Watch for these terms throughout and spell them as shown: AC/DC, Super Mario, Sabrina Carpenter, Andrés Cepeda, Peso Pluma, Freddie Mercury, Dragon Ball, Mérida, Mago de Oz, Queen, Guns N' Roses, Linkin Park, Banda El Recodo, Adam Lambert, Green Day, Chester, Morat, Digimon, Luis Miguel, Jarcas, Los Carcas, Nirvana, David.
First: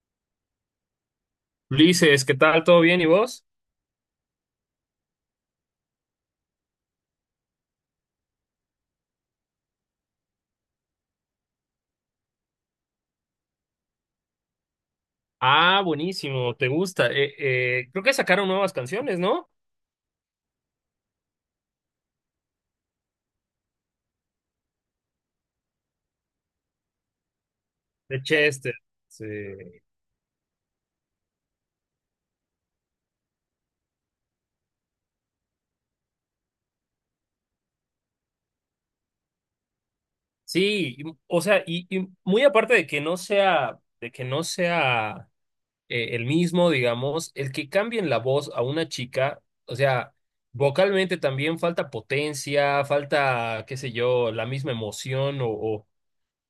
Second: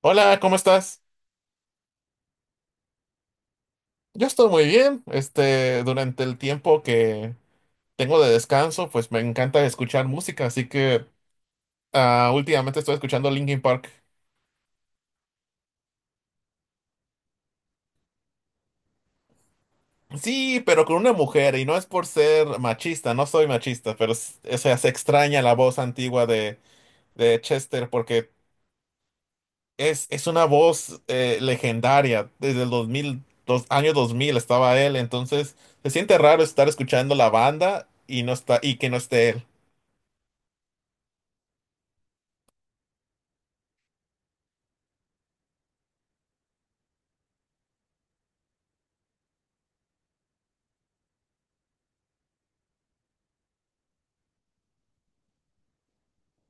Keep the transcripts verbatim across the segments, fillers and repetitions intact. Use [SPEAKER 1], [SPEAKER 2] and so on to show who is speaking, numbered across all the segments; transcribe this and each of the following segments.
[SPEAKER 1] Hola, ¿cómo estás?
[SPEAKER 2] Ulises, ¿qué tal? ¿Todo bien? ¿Y vos?
[SPEAKER 1] Yo estoy muy bien. Este, durante el tiempo que tengo de descanso, pues me encanta escuchar música, así que ah, últimamente estoy escuchando Linkin Park.
[SPEAKER 2] Ah, buenísimo, te gusta. Eh, eh, creo que sacaron nuevas canciones, ¿no?
[SPEAKER 1] Sí, pero con una mujer, y no es por ser machista, no soy machista, pero s- o sea, se extraña la voz antigua de, de Chester
[SPEAKER 2] De
[SPEAKER 1] porque
[SPEAKER 2] Chester. Sí,
[SPEAKER 1] es, es una voz eh, legendaria. Desde el dos mil dos, año dos mil estaba él, entonces se siente raro estar escuchando la banda y no está, y que no esté él.
[SPEAKER 2] sí, y- o sea, y, y muy aparte de que no sea, de que no sea eh, el mismo, digamos, el que cambien la voz a una chica, o sea, vocalmente también falta potencia, falta, qué sé yo, la misma emoción o, o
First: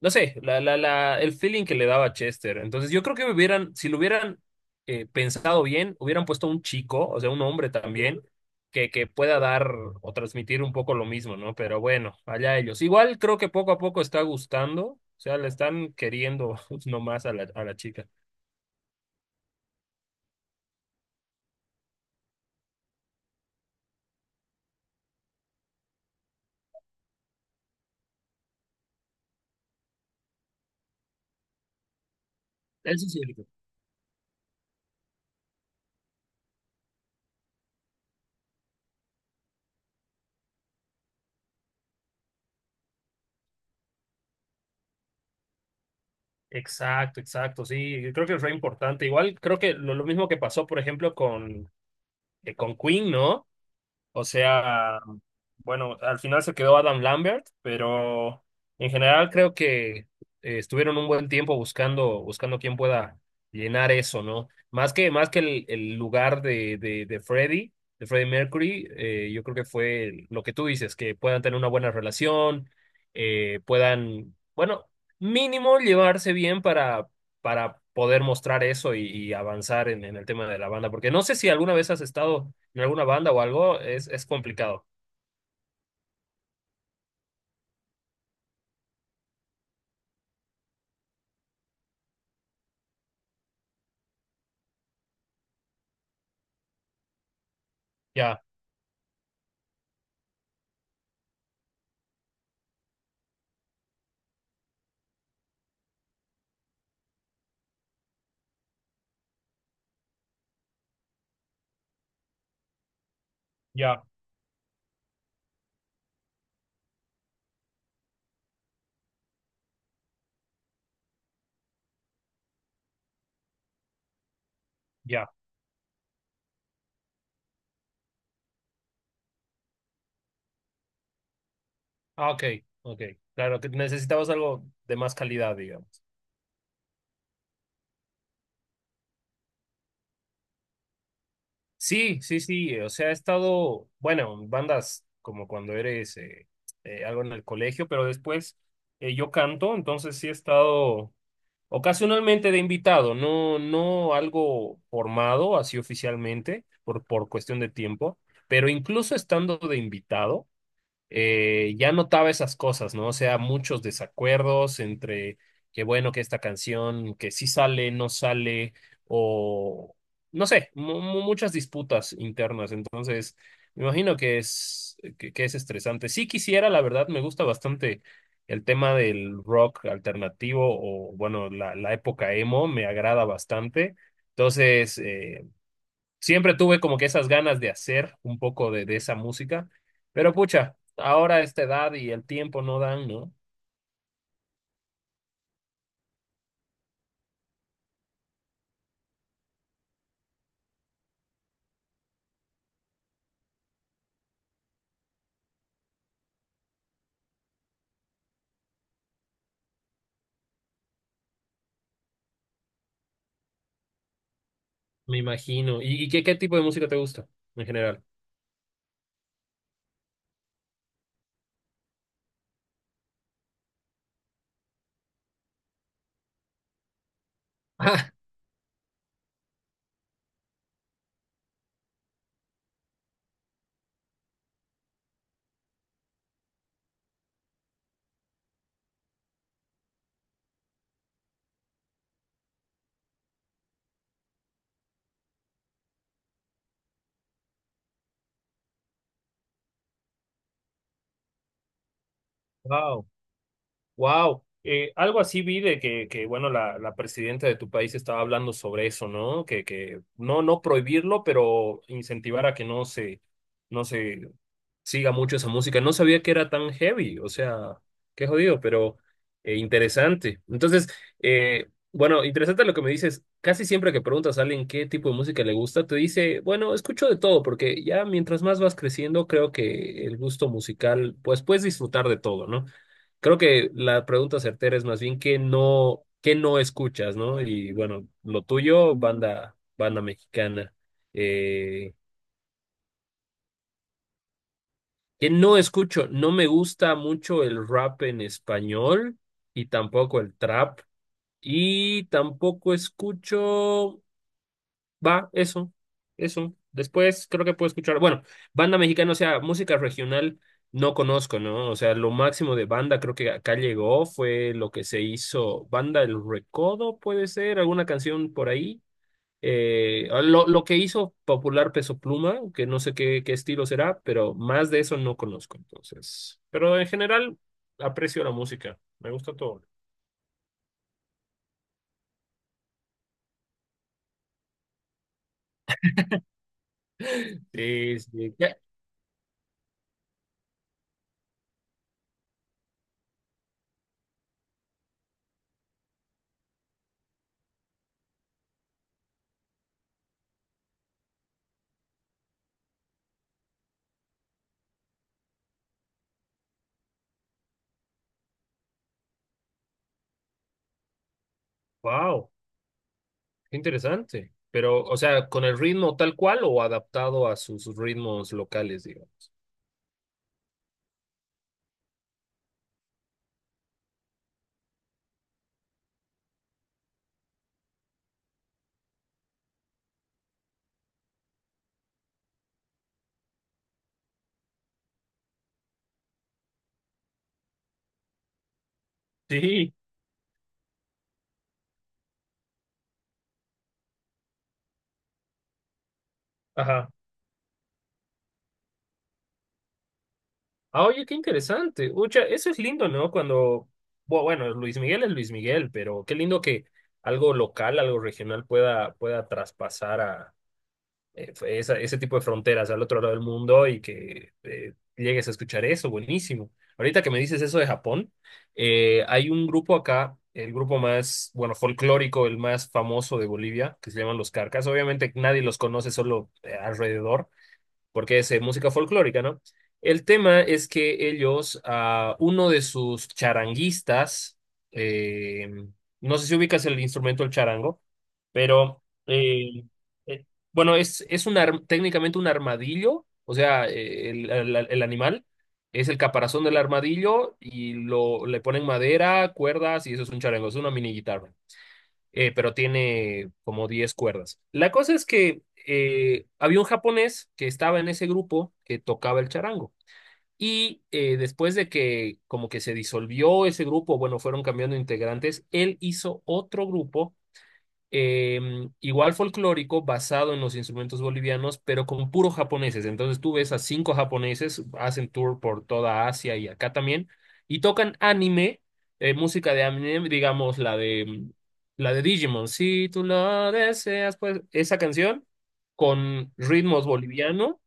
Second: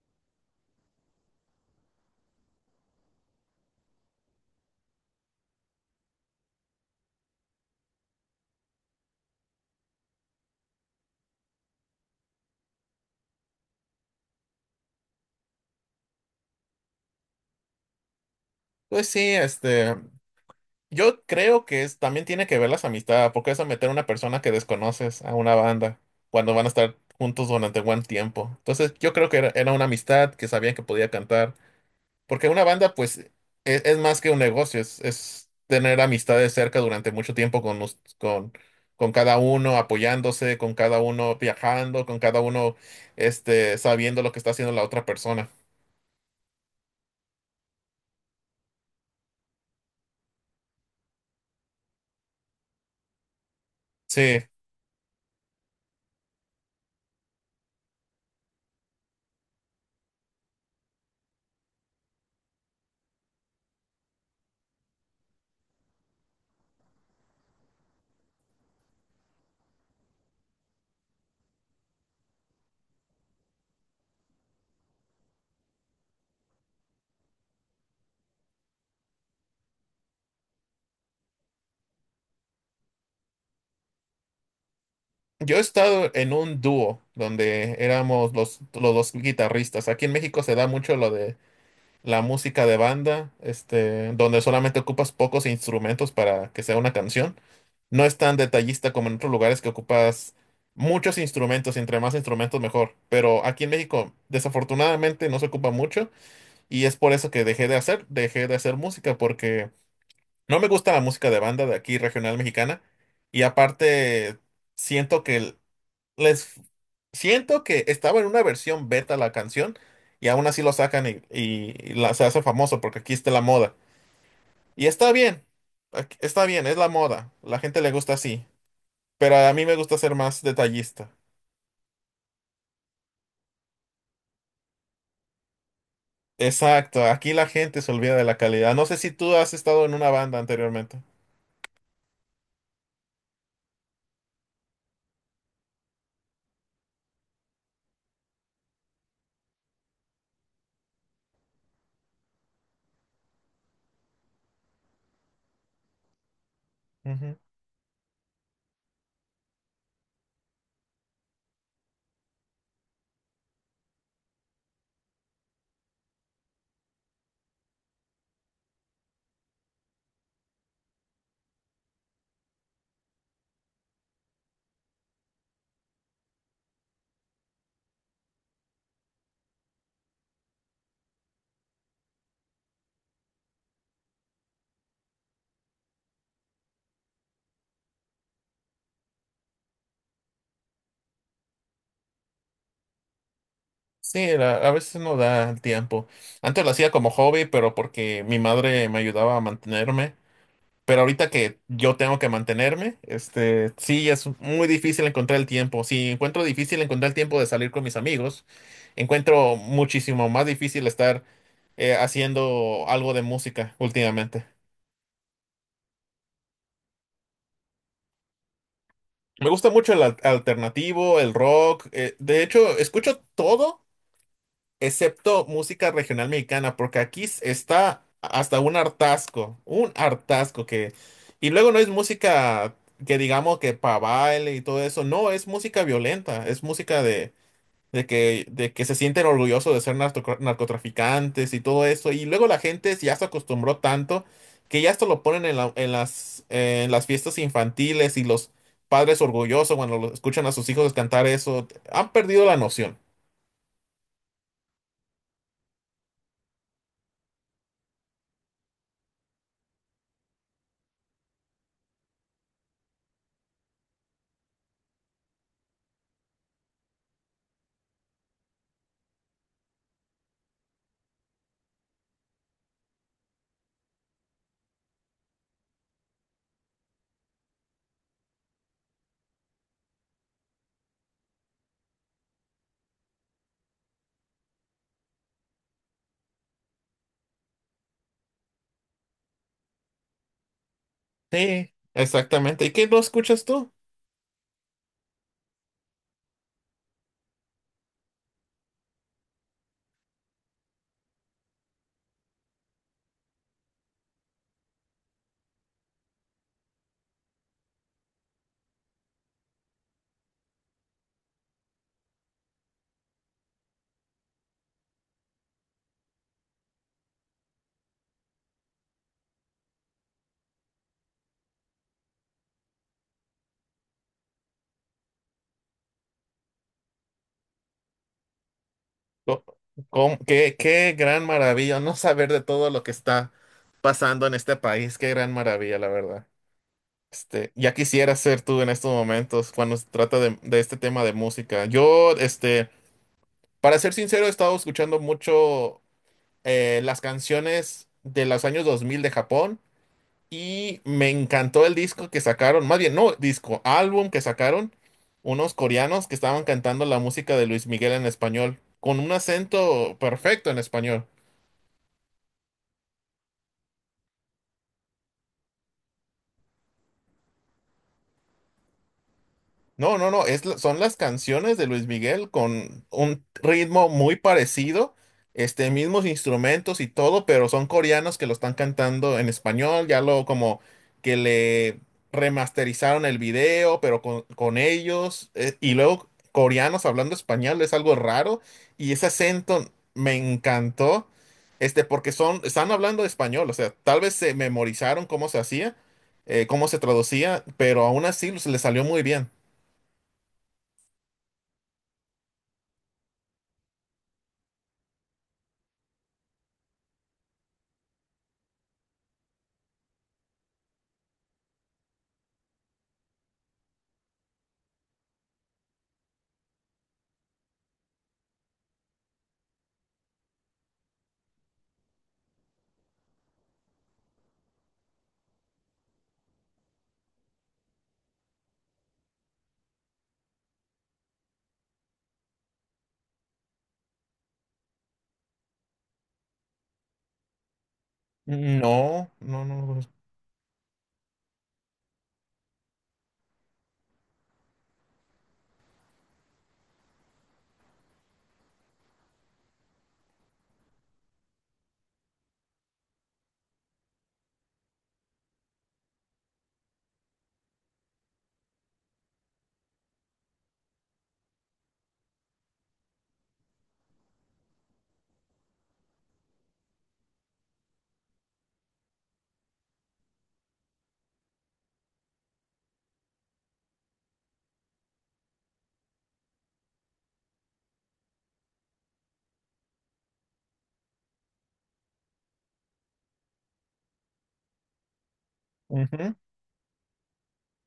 [SPEAKER 2] no sé, la, la, la, el feeling que le daba Chester. Entonces, yo creo que hubieran, si lo hubieran eh, pensado bien, hubieran puesto un chico, o sea, un hombre también, que, que pueda dar o transmitir un poco lo mismo, ¿no? Pero bueno, allá ellos. Igual creo que poco a poco está gustando, o sea, le están queriendo nomás a la, a la chica.
[SPEAKER 1] Pues sí, este. Yo creo que es, también tiene que ver las amistades, porque es a meter a una persona que desconoces a una banda cuando van a estar juntos durante buen tiempo. Entonces, yo creo que era, era una amistad que sabían que podía cantar, porque una banda,
[SPEAKER 2] Eso es
[SPEAKER 1] pues, e-
[SPEAKER 2] cierto.
[SPEAKER 1] es, más que un negocio, es, es tener amistades cerca durante mucho tiempo con, us- con, con cada uno, apoyándose, con cada uno viajando, con cada uno este, sabiendo lo que está haciendo la otra persona.
[SPEAKER 2] Exacto, exacto, sí, yo creo que fue importante. Igual creo que lo, lo mismo que pasó, por ejemplo, con, eh, con Queen, ¿no?
[SPEAKER 1] Sí.
[SPEAKER 2] O sea, bueno, al final se quedó Adam Lambert, pero en general creo que eh, estuvieron un buen tiempo buscando, buscando quién pueda llenar eso, ¿no? Más que, más que el, el lugar de, de, de Freddie, de Freddie Mercury, eh, yo creo que fue lo que tú dices, que puedan tener una buena relación, eh, puedan, bueno, mínimo llevarse bien para, para poder mostrar eso y, y avanzar en, en el tema de la banda, porque no sé si alguna vez has estado en alguna banda o algo, es, es complicado.
[SPEAKER 1] Yo he estado en un dúo donde éramos los, los dos guitarristas. Aquí en México se da mucho lo de la música de banda, este, donde solamente ocupas pocos instrumentos para que sea una canción. No es tan
[SPEAKER 2] Ya,
[SPEAKER 1] detallista como en otros lugares que ocupas muchos instrumentos, y entre más instrumentos mejor. Pero aquí en México desafortunadamente no se ocupa mucho y es por eso que dejé de hacer, dejé de hacer música porque no me gusta la música de banda de aquí regional mexicana y
[SPEAKER 2] ya,
[SPEAKER 1] aparte siento que el- les siento que estaba en una versión beta la canción y aún así lo sacan y, y- y la, se hace famoso porque aquí está la moda. Y está
[SPEAKER 2] ya.
[SPEAKER 1] bien, aquí- está bien, es la moda, la gente le gusta así, pero a mí me gusta ser más detallista.
[SPEAKER 2] Ah, ok, ok. Claro, que necesitamos algo de más calidad, digamos.
[SPEAKER 1] Exacto, aquí la gente se olvida de la calidad. No sé si tú has estado en una banda anteriormente.
[SPEAKER 2] Sí, sí, sí. eh, O sea, he estado, bueno, en bandas como cuando eres eh, eh, algo en el colegio, pero después eh, yo canto, entonces sí he estado ocasionalmente de invitado, no, no algo formado así oficialmente, por, por
[SPEAKER 1] Ujú.
[SPEAKER 2] cuestión de tiempo, pero incluso estando de invitado. Eh, ya notaba esas cosas, ¿no? O sea, muchos desacuerdos entre que bueno, que esta canción, que sí sale, no sale, o no sé, mu- mu- muchas disputas internas. Entonces, me imagino que es, que, que es estresante. Sí quisiera, la verdad, me gusta bastante el tema del rock alternativo o bueno, la, la época emo me agrada bastante. Entonces, eh, siempre tuve como que esas ganas de hacer un poco de, de esa música, pero pucha, ahora esta edad y el tiempo no dan, ¿no?
[SPEAKER 1] Sí, la- a veces no da el tiempo. Antes lo hacía como hobby, pero porque mi madre me ayudaba a mantenerme. Pero ahorita que yo tengo que mantenerme, este, sí, es muy difícil encontrar el tiempo. Si encuentro difícil encontrar el tiempo de salir con mis amigos, encuentro muchísimo más difícil estar eh, haciendo algo de música últimamente.
[SPEAKER 2] Me imagino. ¿Y, y qué, qué tipo de música te gusta en general?
[SPEAKER 1] Me gusta mucho el al- alternativo, el rock. eh, de hecho, escucho todo excepto música regional mexicana, porque aquí s- está hasta un hartazgo, un hartazgo que... Y luego no es música que digamos que para baile y todo eso, no, es música violenta, es música de, de que, de que se sienten orgullosos de ser narco- narcotraficantes y todo eso, y luego la gente ya se acostumbró tanto que ya esto lo ponen en, la- en las, en las fiestas infantiles y los padres orgullosos cuando lo- escuchan a sus hijos cantar eso, han perdido la
[SPEAKER 2] Ah,
[SPEAKER 1] noción.
[SPEAKER 2] wow. Wow, algo así vi de que, que bueno, la, la presidenta de tu país estaba hablando sobre eso, ¿no? Que, que no, no prohibirlo, pero incentivar a que no se, no se siga mucho esa música. No sabía que era tan heavy, o sea, qué jodido, pero eh, interesante. Entonces, eh, bueno, interesante lo que me dices. Casi siempre que preguntas a alguien qué tipo de música le gusta, te dice, bueno, escucho de todo, porque ya mientras más vas creciendo, creo que el gusto musical, pues puedes disfrutar de todo, ¿no? Creo que la pregunta certera es más bien qué no, qué no escuchas, ¿no? Y bueno, lo tuyo, banda, banda mexicana.
[SPEAKER 1] Sí,
[SPEAKER 2] Eh,
[SPEAKER 1] exactamente. ¿Y qué lo escuchas tú?
[SPEAKER 2] ¿qué no escucho? No me gusta mucho el rap en español y tampoco el trap. Y tampoco escucho. Va, eso, eso. Después creo que puedo escuchar, bueno, banda mexicana, o sea, música regional no conozco, ¿no? O sea, lo máximo de banda creo que acá llegó fue lo que se hizo, Banda El Recodo, puede ser, alguna canción por ahí. Eh, ah, lo, lo que hizo popular Peso Pluma, que no sé qué, qué estilo será, pero más de eso no conozco, entonces. Pero en general aprecio la música, me gusta
[SPEAKER 1] Co-
[SPEAKER 2] todo.
[SPEAKER 1] com- qué, qué gran maravilla no saber de todo lo que está pasando en este país. Qué gran maravilla, la verdad. Este, ya
[SPEAKER 2] Sí,
[SPEAKER 1] quisiera
[SPEAKER 2] sí.
[SPEAKER 1] ser tú en estos momentos cuando se trata de, de este tema de música. Yo, este, para ser sincero, he estado escuchando mucho eh, las canciones de los años dos mil de Japón. Y me encantó el disco que sacaron, más bien, no disco, álbum que sacaron unos coreanos que estaban cantando la música de Luis Miguel en español, con un acento perfecto en español.
[SPEAKER 2] Wow. Interesante. Pero, o sea, ¿con el ritmo tal cual o adaptado a sus ritmos locales, digamos?
[SPEAKER 1] No, no, no, es, la- son las canciones de Luis Miguel con un ritmo muy parecido, este, mismos instrumentos y todo, pero son coreanos que lo están cantando en español, ya lo como que le remasterizaron el video, pero con, con ellos, eh, y luego coreanos hablando español, es algo raro, y ese acento
[SPEAKER 2] Sí,
[SPEAKER 1] me encantó, este, porque son, están hablando español, o sea, tal vez se memorizaron cómo se hacía, eh, cómo se
[SPEAKER 2] ajá.
[SPEAKER 1] traducía, pero aún así se les salió muy bien.
[SPEAKER 2] Ah, oye, qué interesante. Ucha, eso es lindo, ¿no? Cuando, bu- bueno, Luis Miguel es Luis Miguel, pero qué lindo que algo local, algo regional pueda, pueda traspasar a eh, fue esa- ese tipo de fronteras al otro lado del mundo y que eh, llegues a escuchar eso, buenísimo. Ahorita que me dices eso de Japón, eh, hay un grupo acá, el grupo más, bueno, folclórico, el más famoso de Bolivia, que se llaman Los Carcas. Obviamente nadie los conoce, solo eh, alrededor, porque es eh, música folclórica, ¿no? El tema es que ellos, a uno de sus charanguistas, eh, no sé si ubicas el instrumento el charango, pero
[SPEAKER 1] No, no,
[SPEAKER 2] eh,
[SPEAKER 1] no.
[SPEAKER 2] eh, bueno, es, es un ar- técnicamente un armadillo, o sea, eh, el, el- el animal es el caparazón del armadillo y lo, le ponen madera, cuerdas y eso es un charango, es una mini guitarra eh, pero tiene como diez cuerdas. La cosa es que eh, había un japonés que estaba en ese grupo que tocaba el charango. Y eh, después de que como que se disolvió ese grupo, bueno, fueron cambiando integrantes, él hizo otro grupo eh, igual folclórico, basado en los instrumentos bolivianos, pero con puros japoneses. Entonces tú ves a cinco japoneses, hacen tour por toda Asia y acá también, y tocan anime, eh, música de anime, digamos la de, mm, la de Digimon. Si tú lo deseas, pues esa canción
[SPEAKER 1] Ujú.
[SPEAKER 2] con ritmos boliviano,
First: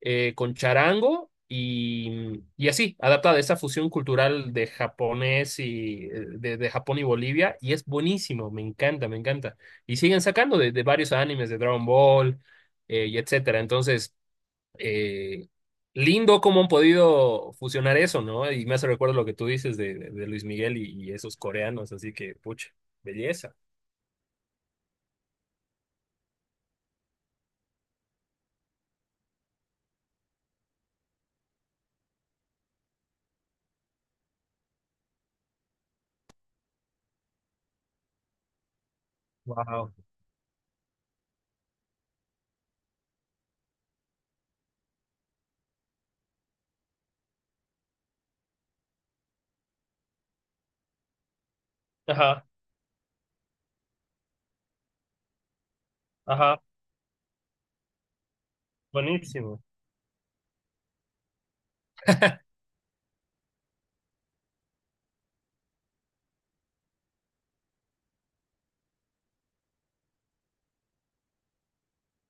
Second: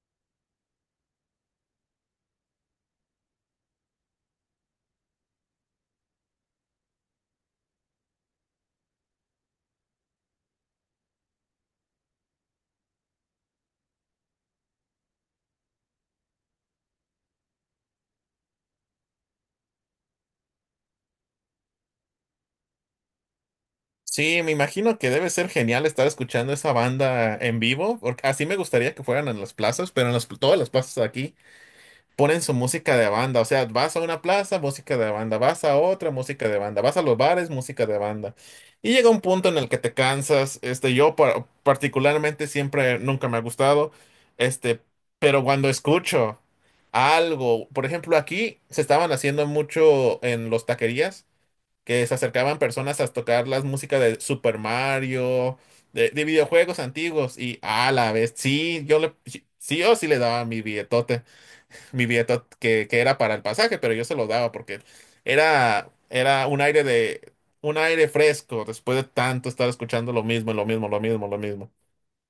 [SPEAKER 2] eh, con charango. Y, mm, y así, adaptada a esa fusión cultural de japonés y eh, de de Japón y Bolivia, y es buenísimo, me encanta, me encanta. Y siguen sacando de, de varios animes de Dragon Ball eh, y etcétera. Entonces, eh, lindo cómo han podido fusionar eso, ¿no? Y me hace recuerdo lo que tú dices de, de- de Luis Miguel y, y esos coreanos, así que, pucha, belleza.
[SPEAKER 1] Sí, me imagino que debe ser genial estar escuchando esa banda en vivo, porque así me gustaría que fueran en las plazas, pero en las, todas las plazas de aquí ponen su música de banda. O sea, vas a una plaza, música de banda, vas a otra, música de banda, vas a los bares, música de banda. Y llega un punto en el que
[SPEAKER 2] Wow.
[SPEAKER 1] te cansas. Este, yo par- particularmente siempre, nunca me ha gustado, este, pero cuando escucho algo, por ejemplo, aquí se estaban haciendo mucho en los taquerías que se
[SPEAKER 2] Ajá,
[SPEAKER 1] acercaban personas a tocar las músicas de Super Mario, de, de
[SPEAKER 2] ajá,
[SPEAKER 1] videojuegos antiguos, y a la vez, sí, yo le, sí,
[SPEAKER 2] buenísimo.
[SPEAKER 1] sí, yo sí le daba mi billetote, mi billetote que, que era para el pasaje, pero yo se lo daba porque era, era un aire de, un aire fresco después de tanto estar escuchando lo mismo, lo mismo, lo mismo, lo mismo.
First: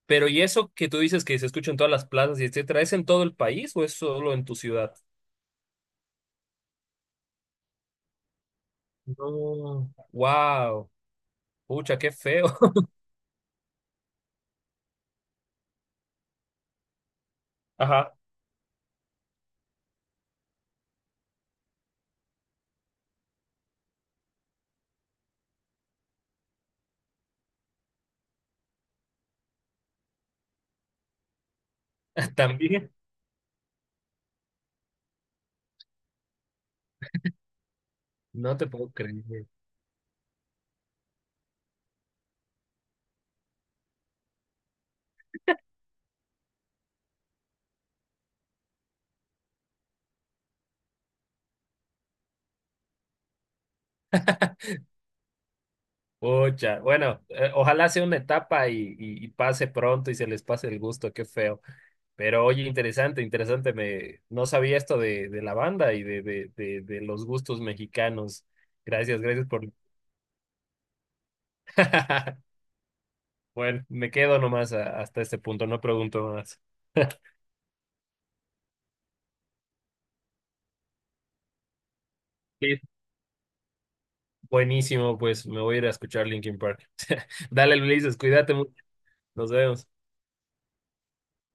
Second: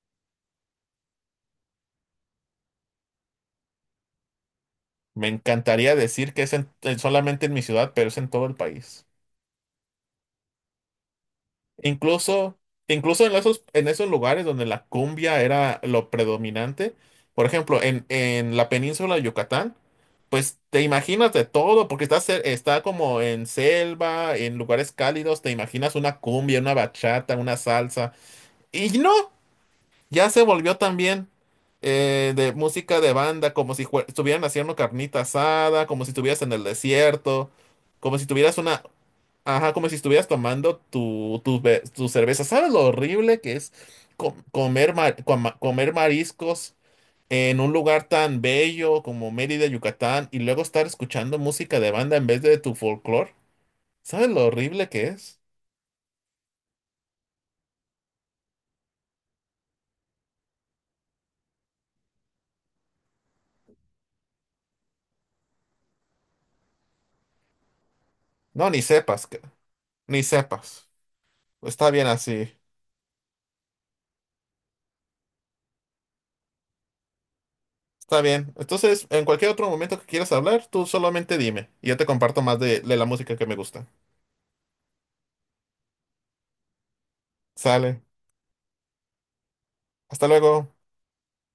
[SPEAKER 2] Pero ¿y eso que tú dices que se escucha en todas las plazas y etcétera, es en todo el país o es solo en tu ciudad?
[SPEAKER 1] Me encantaría decir que es en- solamente en mi ciudad, pero es en todo el país.
[SPEAKER 2] No. Wow, pucha, qué feo.
[SPEAKER 1] Incluso, incluso en esos, en esos lugares donde la cumbia era lo predominante, por ejemplo, en,
[SPEAKER 2] Ajá,
[SPEAKER 1] en la península de Yucatán, pues te imaginas de todo, porque está, cer- está como en selva, en lugares cálidos, te imaginas una cumbia, una bachata, una salsa, y no, ya se volvió también eh, de
[SPEAKER 2] también.
[SPEAKER 1] música de banda, como si jue- estuvieran haciendo carnita asada, como si estuvieras en el desierto, como si
[SPEAKER 2] No
[SPEAKER 1] tuvieras
[SPEAKER 2] te
[SPEAKER 1] una,
[SPEAKER 2] puedo creer.
[SPEAKER 1] ajá, como si estuvieras tomando tu, tu, be- tu cerveza. ¿Sabes lo horrible que es co- comer, ma- coma- comer mariscos en un lugar tan bello como Mérida, Yucatán, y luego estar escuchando música de banda en vez de tu folclore? ¿Sabes lo horrible que es?
[SPEAKER 2] Pucha, bueno, eh, ojalá sea una etapa y, y- y pase pronto y se les pase el gusto, qué feo. Pero oye, interesante, interesante, me no sabía esto de, de la banda y de, de, de, de los gustos mexicanos.
[SPEAKER 1] No, ni
[SPEAKER 2] Gracias,
[SPEAKER 1] sepas, ca-
[SPEAKER 2] gracias por...
[SPEAKER 1] ni sepas. Está bien así,
[SPEAKER 2] Bueno, me quedo nomás a- hasta este punto, no pregunto más.
[SPEAKER 1] está bien. Entonces, en cualquier otro momento que quieras hablar, tú solamente dime y yo te comparto más de,
[SPEAKER 2] Sí.
[SPEAKER 1] de la música que me gusta.
[SPEAKER 2] Buenísimo, pues me voy a ir a escuchar Linkin Park. Dale,
[SPEAKER 1] Sale.
[SPEAKER 2] Luis, cuídate mucho, nos vemos.
[SPEAKER 1] Hasta luego.